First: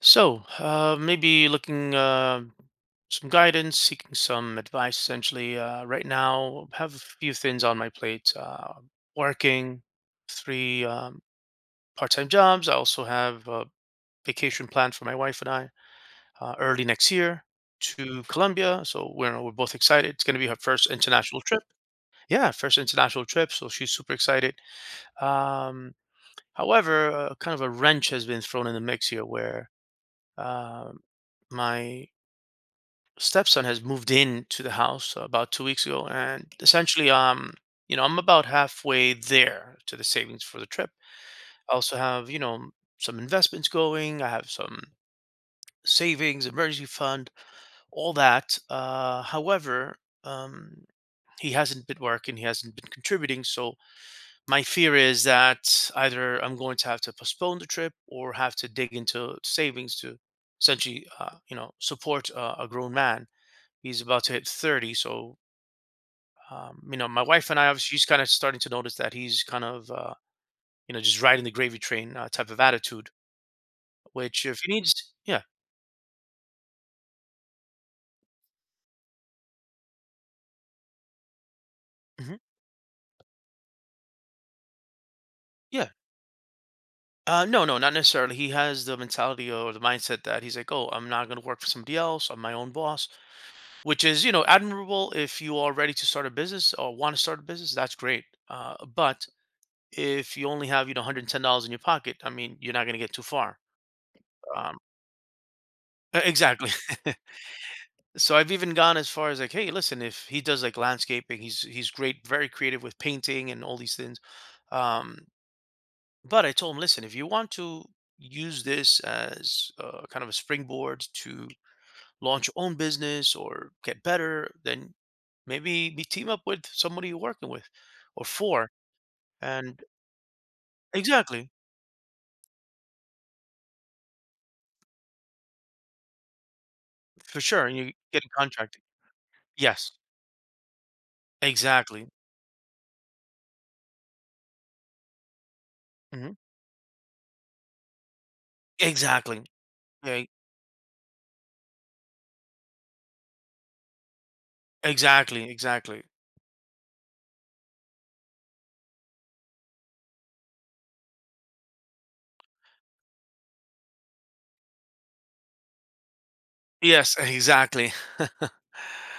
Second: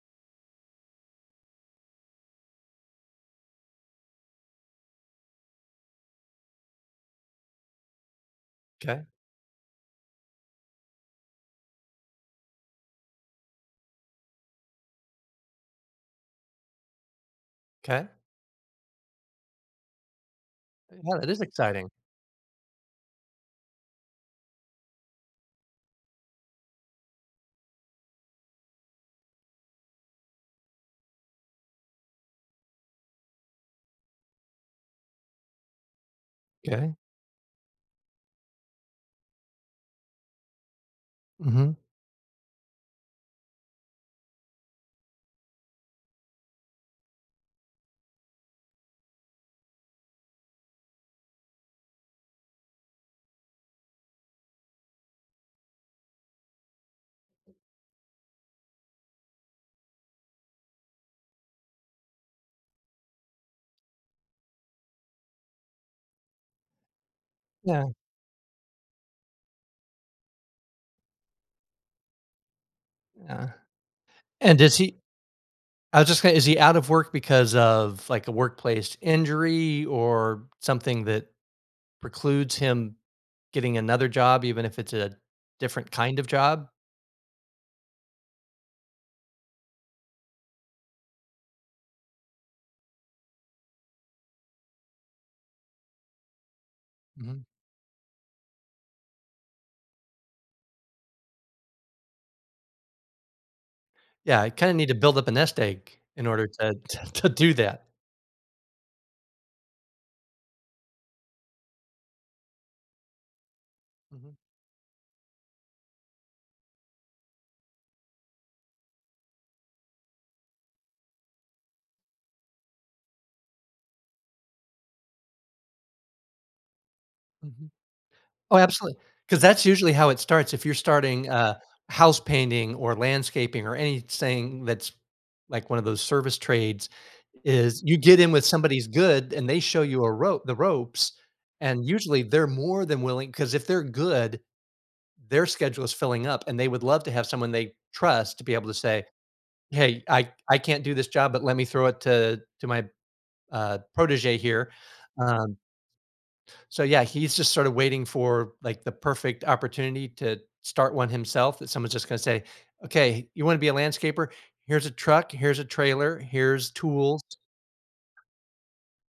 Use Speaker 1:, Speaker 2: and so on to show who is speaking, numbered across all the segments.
Speaker 1: Maybe looking some guidance, seeking some advice. Essentially, right now, have a few things on my plate.
Speaker 2: Okay.
Speaker 1: Working three part-time jobs. I also have a vacation planned for my wife and I early next year
Speaker 2: Okay.
Speaker 1: to Colombia. So we're both excited. It's going to be her first
Speaker 2: Yeah, that is
Speaker 1: international trip.
Speaker 2: exciting.
Speaker 1: Yeah, first international trip. So she's super excited. Um, however, kind of a wrench has been thrown in the mix here, where um my stepson has moved in to the house about 2 weeks ago, and
Speaker 2: 'Kay.
Speaker 1: essentially, you know, I'm about halfway there to the savings for the trip. I
Speaker 2: Mhm.
Speaker 1: also have, you know, some investments going. I have some savings, emergency fund, all that. However, um, he hasn't been working. He hasn't been contributing. So my fear is that either I'm going to have to postpone the trip or have to dig into savings to essentially, you know, support a grown man, he's about to hit 30. So you know, my wife and I,
Speaker 2: Yeah,
Speaker 1: obviously, she's kind of starting to notice that he's kind of, you know, just riding the gravy train type of attitude,
Speaker 2: yeah.
Speaker 1: which
Speaker 2: And
Speaker 1: if he
Speaker 2: does he
Speaker 1: needs, yeah,
Speaker 2: I was just gonna is he out of work because of, like, a workplace injury or something that
Speaker 1: hmm
Speaker 2: precludes him getting another job even if it's a
Speaker 1: yeah.
Speaker 2: different kind of job?
Speaker 1: No, no, not necessarily. He has the mentality or the mindset that he's like, oh, I'm not going to work for somebody else. I'm my own boss, which is, you know, admirable. If you are ready to start a business or want to start
Speaker 2: Mhm.
Speaker 1: a business, that's great. But if you only have, you know, $110 in your pocket, I mean, you're not going to get too far.
Speaker 2: Yeah, I kinda
Speaker 1: Um,
Speaker 2: need to build up a nest egg in order
Speaker 1: exactly.
Speaker 2: to to to do that.
Speaker 1: So I've even gone as far as like, hey, listen, if he does like landscaping, he's great, very creative with painting and all these things.
Speaker 2: Mhm.
Speaker 1: Um, but I told him, listen, if you want to use this as kind of a springboard to launch your own business or get better, then maybe be team up with somebody you're working with
Speaker 2: Mhm.
Speaker 1: or
Speaker 2: Oh,
Speaker 1: for.
Speaker 2: absolutely. Because that's
Speaker 1: And
Speaker 2: usually how it starts. If you're starting,
Speaker 1: exactly,
Speaker 2: house painting or landscaping or anything that's like one of those service trades
Speaker 1: for sure, and
Speaker 2: is
Speaker 1: you
Speaker 2: you get
Speaker 1: get a
Speaker 2: in with
Speaker 1: contract.
Speaker 2: somebody's good and they show
Speaker 1: Yes,
Speaker 2: you a rope the ropes, and
Speaker 1: exactly,
Speaker 2: usually they're more than willing. Because if they're good, their schedule is filling
Speaker 1: hmm
Speaker 2: up, and they would love to have someone they trust to be able to say,
Speaker 1: exactly,
Speaker 2: "Hey,
Speaker 1: yeah,
Speaker 2: I can't do this job, but let me throw it to my, protege here."
Speaker 1: exactly,
Speaker 2: Um
Speaker 1: exactly.
Speaker 2: so yeah, he's just sort of waiting for like the perfect opportunity to start one himself that someone's just going to say, "Okay, you want to be a landscaper? Here's a truck, here's a trailer, here's
Speaker 1: Yes,
Speaker 2: tools,
Speaker 1: exactly.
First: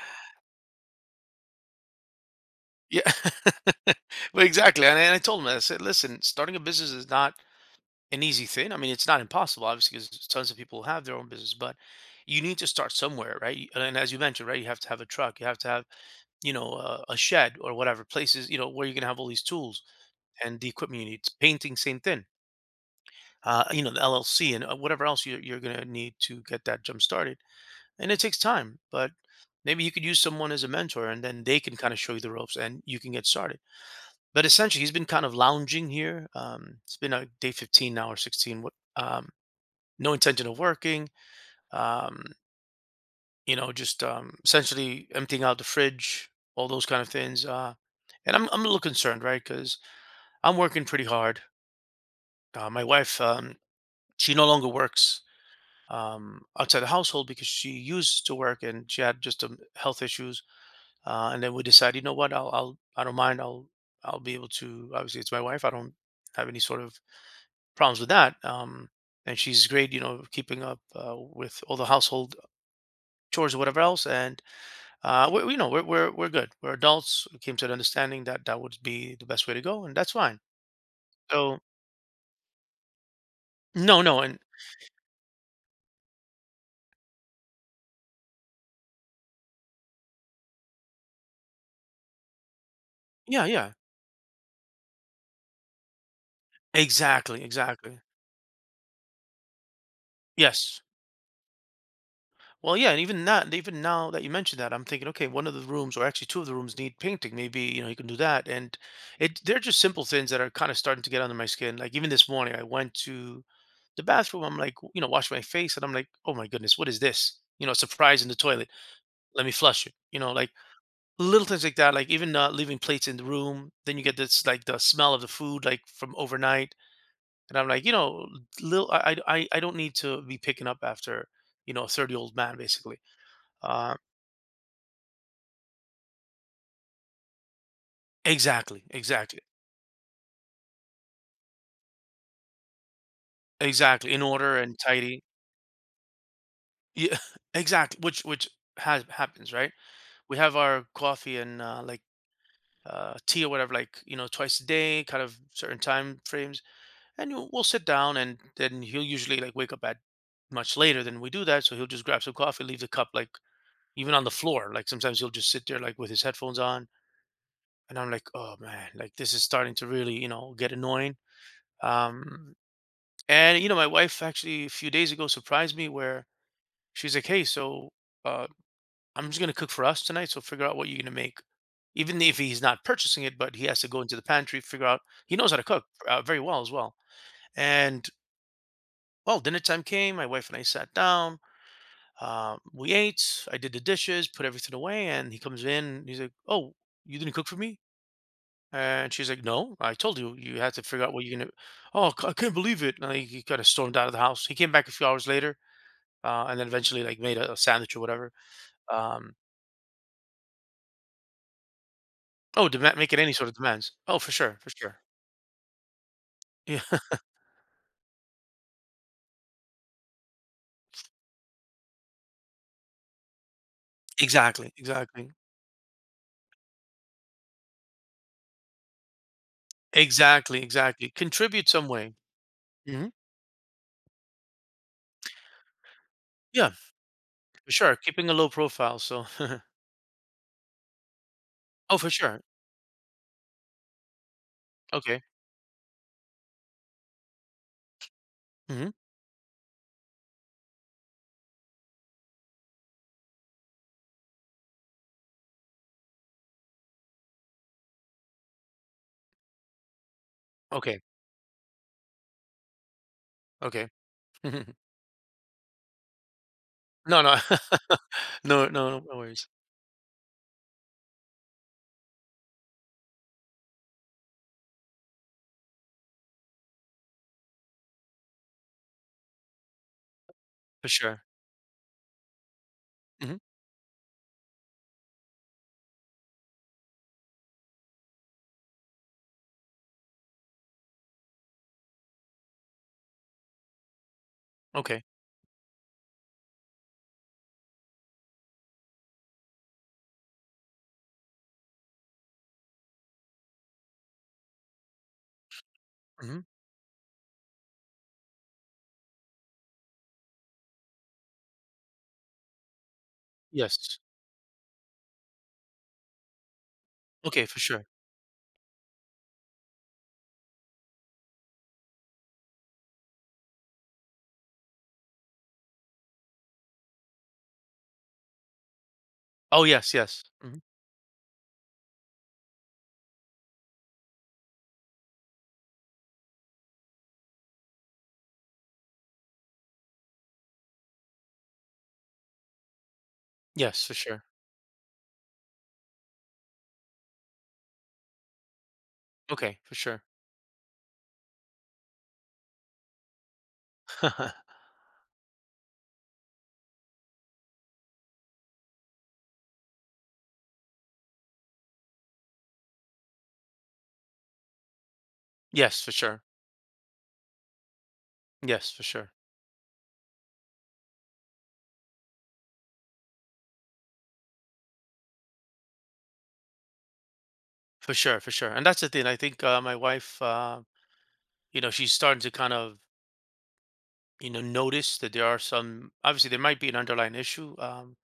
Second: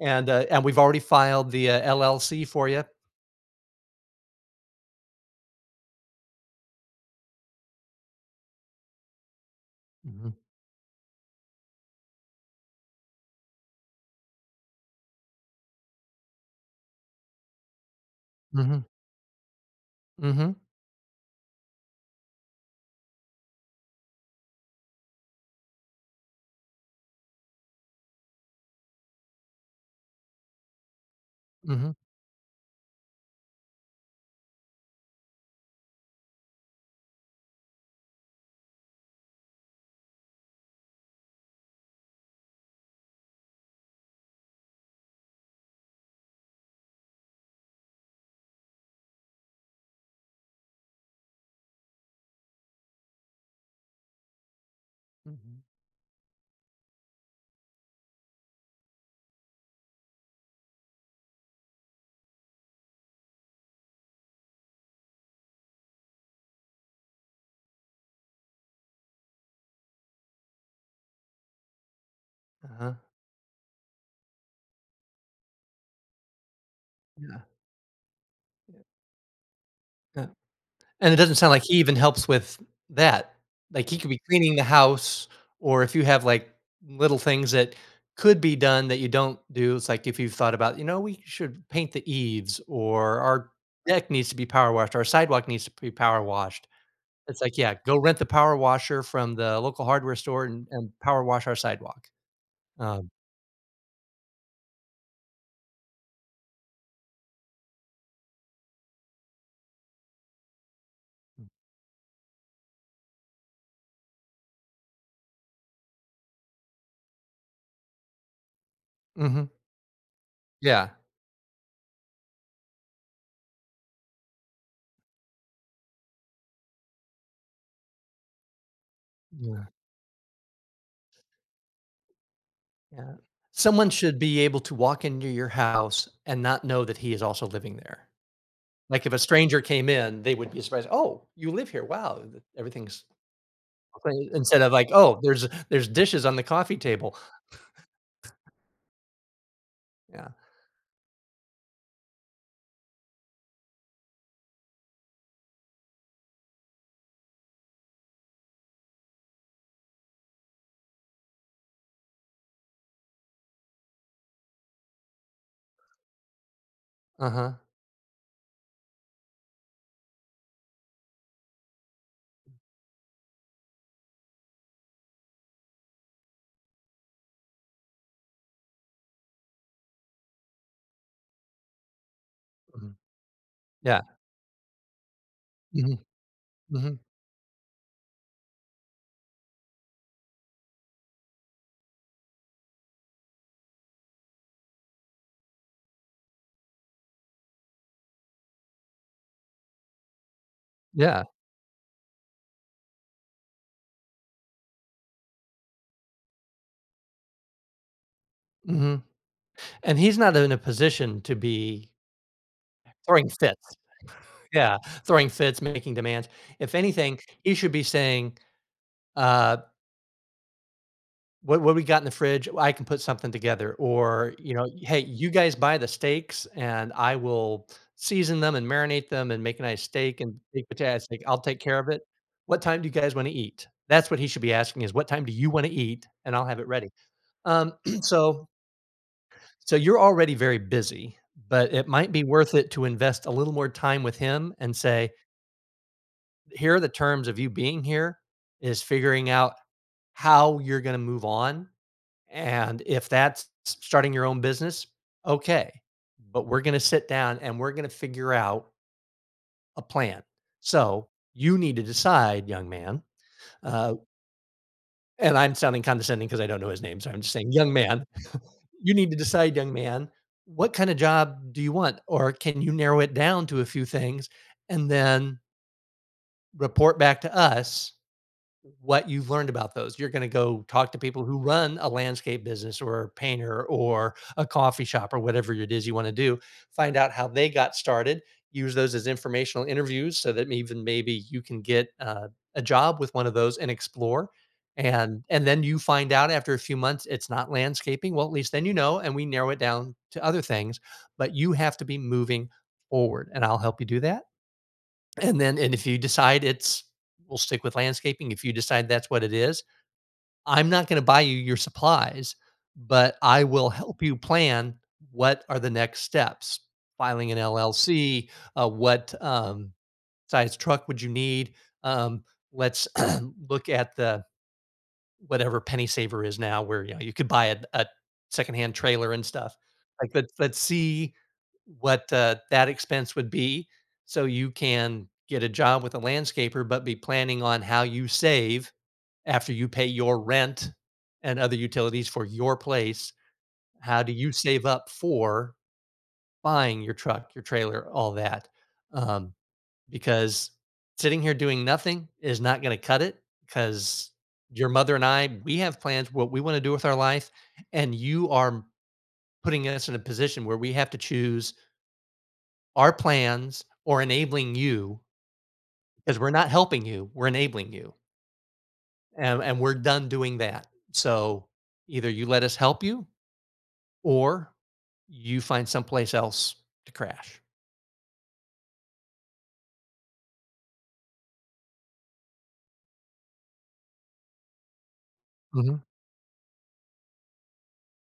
Speaker 2: and we've already filed the LLC for you."
Speaker 1: Yeah. Well, exactly, and I told him I said, "Listen, starting a business is not an easy thing. I mean, it's not impossible, obviously, because
Speaker 2: Mhm.
Speaker 1: tons of people have their own business, but you need to start somewhere, right? And as you mentioned, right, you have to have a truck, you have to have, you know, a shed or whatever places, you know,
Speaker 2: Mhm.
Speaker 1: where you're gonna have all these tools
Speaker 2: Mhm.
Speaker 1: and the equipment you need. Painting, same thing. You know, the LLC and whatever else you're gonna need to get that jump started. And it takes time, but maybe you could use someone as a mentor, and then they can kind
Speaker 2: Mhm.
Speaker 1: of show you the ropes, and you can get started." But essentially, he's been kind of lounging here. It's been day 15 now or 16. No intention of working. Um, you know, just essentially emptying out the fridge, all those kind of things. And I'm a little concerned, right? Because I'm working pretty hard. My wife, she no longer works
Speaker 2: Mhm.
Speaker 1: outside the household because she used to work and she had just health issues. And then we decided, you know what? I'll I don't mind. I'll be able to. Obviously, it's my wife. I don't have any sort of problems with that. And she's great, you know, keeping up with all the household
Speaker 2: Uh-huh.
Speaker 1: chores or whatever else. And we, you know, we're good. We're adults.
Speaker 2: Yeah.
Speaker 1: We came to an understanding that that would be the best way to go, and that's
Speaker 2: Yeah.
Speaker 1: fine.
Speaker 2: And it doesn't sound
Speaker 1: So
Speaker 2: like he even helps with that. Like, he
Speaker 1: no,
Speaker 2: could be
Speaker 1: no, and
Speaker 2: cleaning the house, or if you have, like, little things that could be done that you don't do, it's like if you've thought about, you know, we should paint the eaves, or
Speaker 1: yeah,
Speaker 2: our
Speaker 1: yeah,
Speaker 2: deck needs to be power washed, our sidewalk needs to be power washed. It's
Speaker 1: exactly,
Speaker 2: like, yeah, go
Speaker 1: exactly.
Speaker 2: rent the power washer from the local hardware store and
Speaker 1: Yes,
Speaker 2: and power wash our sidewalk.
Speaker 1: well, yeah, and
Speaker 2: Um,
Speaker 1: even that, even now that you mentioned that, I'm thinking, okay, one of the rooms, or actually two of the rooms, need painting. Maybe you know you can do that. And it, they're just simple things that are kind of starting to get under my skin. Like even this morning, I went to the bathroom. I'm like, you know, wash my face, and I'm like, oh my goodness, what is this? You know, surprise in the toilet. Let
Speaker 2: mhm,
Speaker 1: me flush it. You know, like
Speaker 2: yeah,
Speaker 1: little things like that. Like even leaving plates in the room, then you get this like the smell of the food like from overnight. And I'm like, you know, little, I
Speaker 2: yeah,
Speaker 1: don't need to be picking up after you know a 30 old man basically.
Speaker 2: yeah. Someone
Speaker 1: Uh,
Speaker 2: should be able to walk into your house and not know that he is also living there.
Speaker 1: Exactly,
Speaker 2: Like, if a
Speaker 1: exactly,
Speaker 2: stranger came in, they would be surprised, "Oh, you live here. Wow, th everything's
Speaker 1: exactly, in
Speaker 2: clean,"
Speaker 1: order
Speaker 2: instead of
Speaker 1: and
Speaker 2: like, "Oh,
Speaker 1: tidy.
Speaker 2: there's dishes on the coffee table."
Speaker 1: Yeah, exactly, which has happens, right?
Speaker 2: Yeah.
Speaker 1: We have our coffee and, like, tea or whatever, like, you know, twice a day, kind of certain time frames, and we we'll sit down, and then he'll usually, like, wake up at much later than we do that, so he'll just grab some coffee, leave the cup, like, even on the floor, like, sometimes he'll just sit there, like, with his headphones on,
Speaker 2: Uh-huh.
Speaker 1: and I'm like, "Oh, man," like, this is starting to really, you know, get annoying, um, and, you know, my wife actually a few days ago surprised me where she's like, "Hey, so uh, I'm just gonna cook for us tonight. So figure out what you're gonna make." Even if he's not
Speaker 2: Mhm.
Speaker 1: purchasing it, but he has to go
Speaker 2: Yeah.
Speaker 1: into the pantry, figure out. He knows how to cook
Speaker 2: Mhm.
Speaker 1: very well as well.
Speaker 2: Mhm.
Speaker 1: And well, dinner time came. My wife and I sat down. We ate. I did the dishes, put everything away, and he comes in. And He's like, "Oh, you didn't cook for me?" And she's like, "No, I told you you had to figure out
Speaker 2: Yeah.
Speaker 1: what you're gonna." Oh, I can't believe it! And he kind of stormed out of the house. He came back a few hours later, and then eventually like made a sandwich or whatever.
Speaker 2: Mhm.
Speaker 1: Um,
Speaker 2: And he's not in a position to be
Speaker 1: Oh, dema making
Speaker 2: throwing
Speaker 1: any sort of
Speaker 2: fits.
Speaker 1: demands. Oh, for sure, for
Speaker 2: Yeah,
Speaker 1: sure.
Speaker 2: throwing fits, making demands. If
Speaker 1: Yeah.
Speaker 2: anything, he should be saying, uh what we got in the fridge, I can put something together, or, you know,
Speaker 1: Exactly,
Speaker 2: "Hey, you
Speaker 1: exactly.
Speaker 2: guys buy the steaks and I will season them and marinate them and make a nice steak and
Speaker 1: Exactly,
Speaker 2: baked potatoes,
Speaker 1: exactly.
Speaker 2: like, I'll take
Speaker 1: Contribute
Speaker 2: care of
Speaker 1: some
Speaker 2: it.
Speaker 1: way.
Speaker 2: What time do you
Speaker 1: Mhm.
Speaker 2: guys wanna eat?" That's what he should be asking is, "What time do you wanna eat?" And I'll have it
Speaker 1: Yeah,
Speaker 2: ready.
Speaker 1: for
Speaker 2: Um,
Speaker 1: sure, keeping a
Speaker 2: so
Speaker 1: low profile, so
Speaker 2: so you're already very busy, but it
Speaker 1: Oh, for
Speaker 2: might be
Speaker 1: sure.
Speaker 2: worth it to invest a little more time with him and say,
Speaker 1: Okay.
Speaker 2: "Here are the terms of you being here, is
Speaker 1: Mhm.
Speaker 2: figuring out how you're gonna move on and if that's starting your own business, okay. But we're going to sit down and we're going to figure out a plan.
Speaker 1: Okay,
Speaker 2: So you need to decide, young man.
Speaker 1: okay.
Speaker 2: Uh, and I'm sounding condescending because I don't know his name. So I'm
Speaker 1: No,
Speaker 2: just
Speaker 1: no.
Speaker 2: saying, young man,
Speaker 1: No, no,
Speaker 2: you
Speaker 1: no
Speaker 2: need to
Speaker 1: worries.
Speaker 2: decide, young man, what kind of job do you want? Or can you narrow it down to a few things and then report back to us what you've learned about those. You're gonna go
Speaker 1: For
Speaker 2: talk to
Speaker 1: sure.
Speaker 2: people who run a landscape business or a
Speaker 1: Mhm.
Speaker 2: painter or a coffee shop or whatever it is you wanna do, find out how they got started, use those as informational interviews so that even maybe you can get, a job with one of those and explore,
Speaker 1: Okay.
Speaker 2: and then you find out after a few months it's not landscaping, well, at least then you know, and we narrow it down to other things, but you have to be moving forward, and I'll help you do that. And if you
Speaker 1: Mhm.
Speaker 2: decide it's we'll stick with landscaping, if you decide that's what it is, I'm not gonna buy you your supplies, but I will
Speaker 1: Yes.
Speaker 2: help you plan what are the next steps. Filing an
Speaker 1: Okay, for sure.
Speaker 2: LLC, what, size truck would you need? Um, let's look at the whatever penny saver is now where, you know, you could buy a secondhand trailer and stuff.
Speaker 1: Oh, yes,
Speaker 2: Like,
Speaker 1: yes.
Speaker 2: let's
Speaker 1: Mhm.
Speaker 2: see what, that expense would be so you can get a job with a landscaper, but be planning on how you save after you pay your rent and other utilities for your place.
Speaker 1: Yes, for
Speaker 2: How do
Speaker 1: sure.
Speaker 2: you save up for buying your truck, your trailer, all that? Um,
Speaker 1: Okay, for sure.
Speaker 2: because sitting here doing nothing is not going to cut it because your mother and I, we have plans what we want to do with our life. And you are putting us in a position where we have to choose our plans or enabling you
Speaker 1: Yes, for
Speaker 2: because
Speaker 1: sure.
Speaker 2: we're not helping you, we're enabling you.
Speaker 1: Yes, for sure.
Speaker 2: And we're done doing that. So either you let us help you or you find someplace else to crash.
Speaker 1: For sure, for sure, and that's the thing, I think, my wife, you know she's starting to kind of you know notice that there are
Speaker 2: Hmm.
Speaker 1: some obviously there might be an underlying issue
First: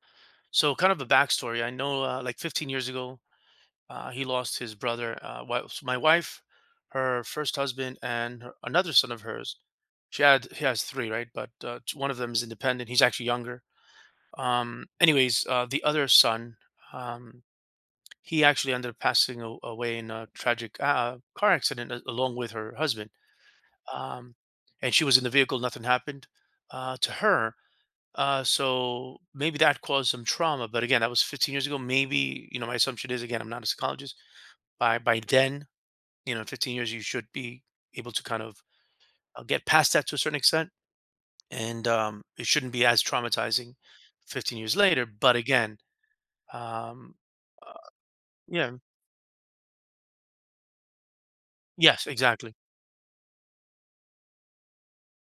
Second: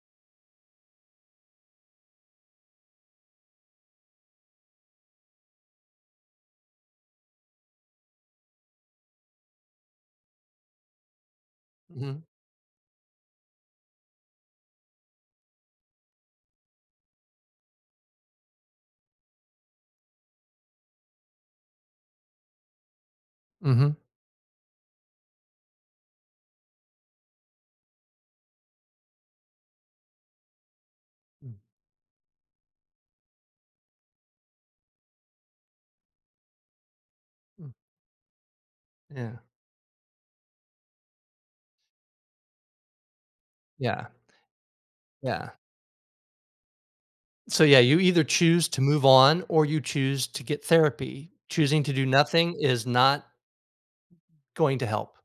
Speaker 1: so kind of a backstory I know like 15 years ago he lost his brother so my wife her first husband and her, another son of hers she had he has three right but one
Speaker 2: Hmm.
Speaker 1: of them is independent he's actually younger anyways the other son um he actually ended up passing away in a tragic car accident along with her husband
Speaker 2: Hmm.
Speaker 1: um, and she was in the vehicle. Nothing happened to her. So maybe that caused some trauma. But again, that was 15 years ago. Maybe you know my assumption is again I'm not a psychologist. By then, you know, in 15 years, you should be able to kind of
Speaker 2: Yeah.
Speaker 1: get past that to a certain extent, and it shouldn't be as traumatizing
Speaker 2: Yeah.
Speaker 1: 15 years later. But
Speaker 2: Yeah.
Speaker 1: again, um,
Speaker 2: So,
Speaker 1: uh,
Speaker 2: yeah, you either choose
Speaker 1: yeah,
Speaker 2: to move on or you choose to get therapy. Choosing to do
Speaker 1: yes,
Speaker 2: nothing
Speaker 1: exactly.
Speaker 2: is not going to help.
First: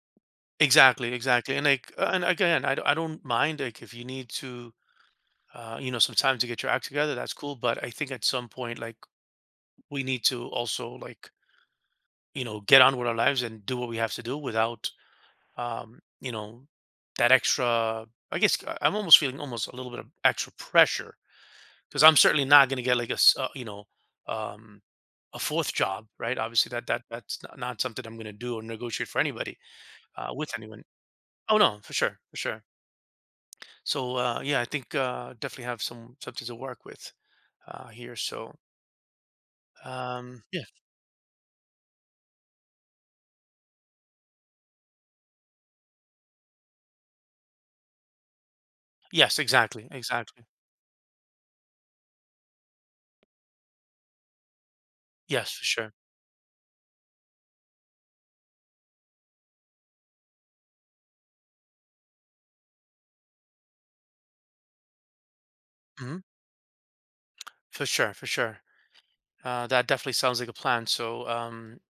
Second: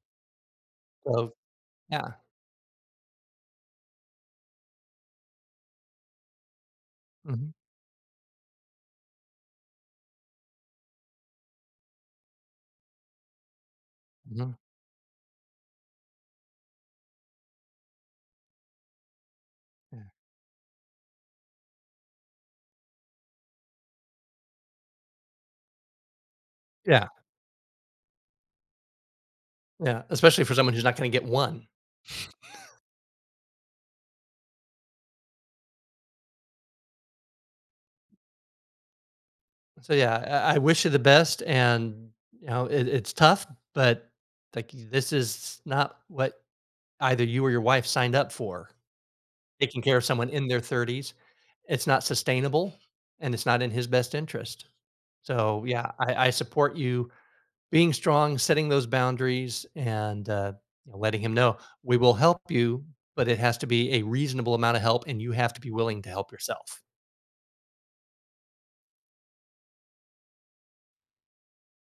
Speaker 1: Exactly,
Speaker 2: So,
Speaker 1: exactly. And like,
Speaker 2: yeah.
Speaker 1: and again, I don't mind like if you need to you know, some time to get your act together, that's
Speaker 2: Mhm,
Speaker 1: cool. But I think at some point, like, we need to also, like, you know, get on with our lives and do what we have to do
Speaker 2: mhm,
Speaker 1: without, you know, that extra. I guess I'm almost feeling almost a little bit
Speaker 2: yeah.
Speaker 1: of extra pressure because I'm certainly not going to get like a, you know, um, a fourth job, right? Obviously, that that
Speaker 2: Yeah,
Speaker 1: that's not, not something I'm going to do or negotiate for anybody,
Speaker 2: yeah, especially
Speaker 1: with
Speaker 2: for someone
Speaker 1: anyone.
Speaker 2: who's not gonna get
Speaker 1: Oh
Speaker 2: one.
Speaker 1: no, for sure, for sure. So yeah, I think definitely have some something to work with here. So
Speaker 2: So, yeah, I
Speaker 1: yeah.
Speaker 2: wish you the best, and, you know, it's tough, but, like, this is not what either you or your wife signed up for.
Speaker 1: Yes,
Speaker 2: Taking
Speaker 1: exactly,
Speaker 2: care of someone
Speaker 1: exactly.
Speaker 2: in their 30s, it's not sustainable, and it's not in his best interest.
Speaker 1: Yes,
Speaker 2: So,
Speaker 1: for
Speaker 2: yeah,
Speaker 1: sure.
Speaker 2: I support you being strong, setting those boundaries, and you know, letting him know we will help you, but it has to be a reasonable amount of help, and you have to be willing to
Speaker 1: Mhm.
Speaker 2: help yourself.
Speaker 1: For sure, for sure. That definitely sounds like a plan. So, um,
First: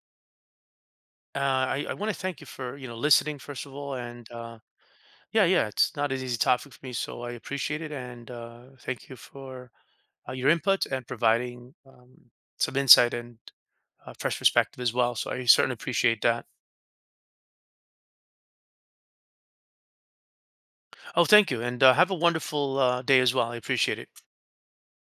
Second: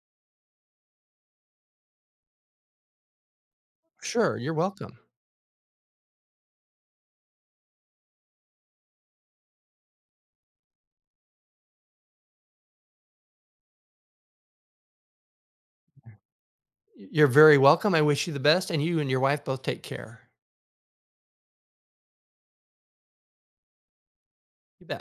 Speaker 1: uh, I, I want to thank you for, you know, listening first of all, and
Speaker 2: Sure, you're welcome.
Speaker 1: yeah, yeah, it's not an easy topic for me, so I appreciate it, and thank you for your input and providing some insight and fresh perspective as well. So I certainly appreciate that.
Speaker 2: You're very welcome. I wish you the best, and you and your wife both take care.
Speaker 1: Oh, thank you, and have a wonderful day as well. I appreciate it.
Speaker 2: You bet.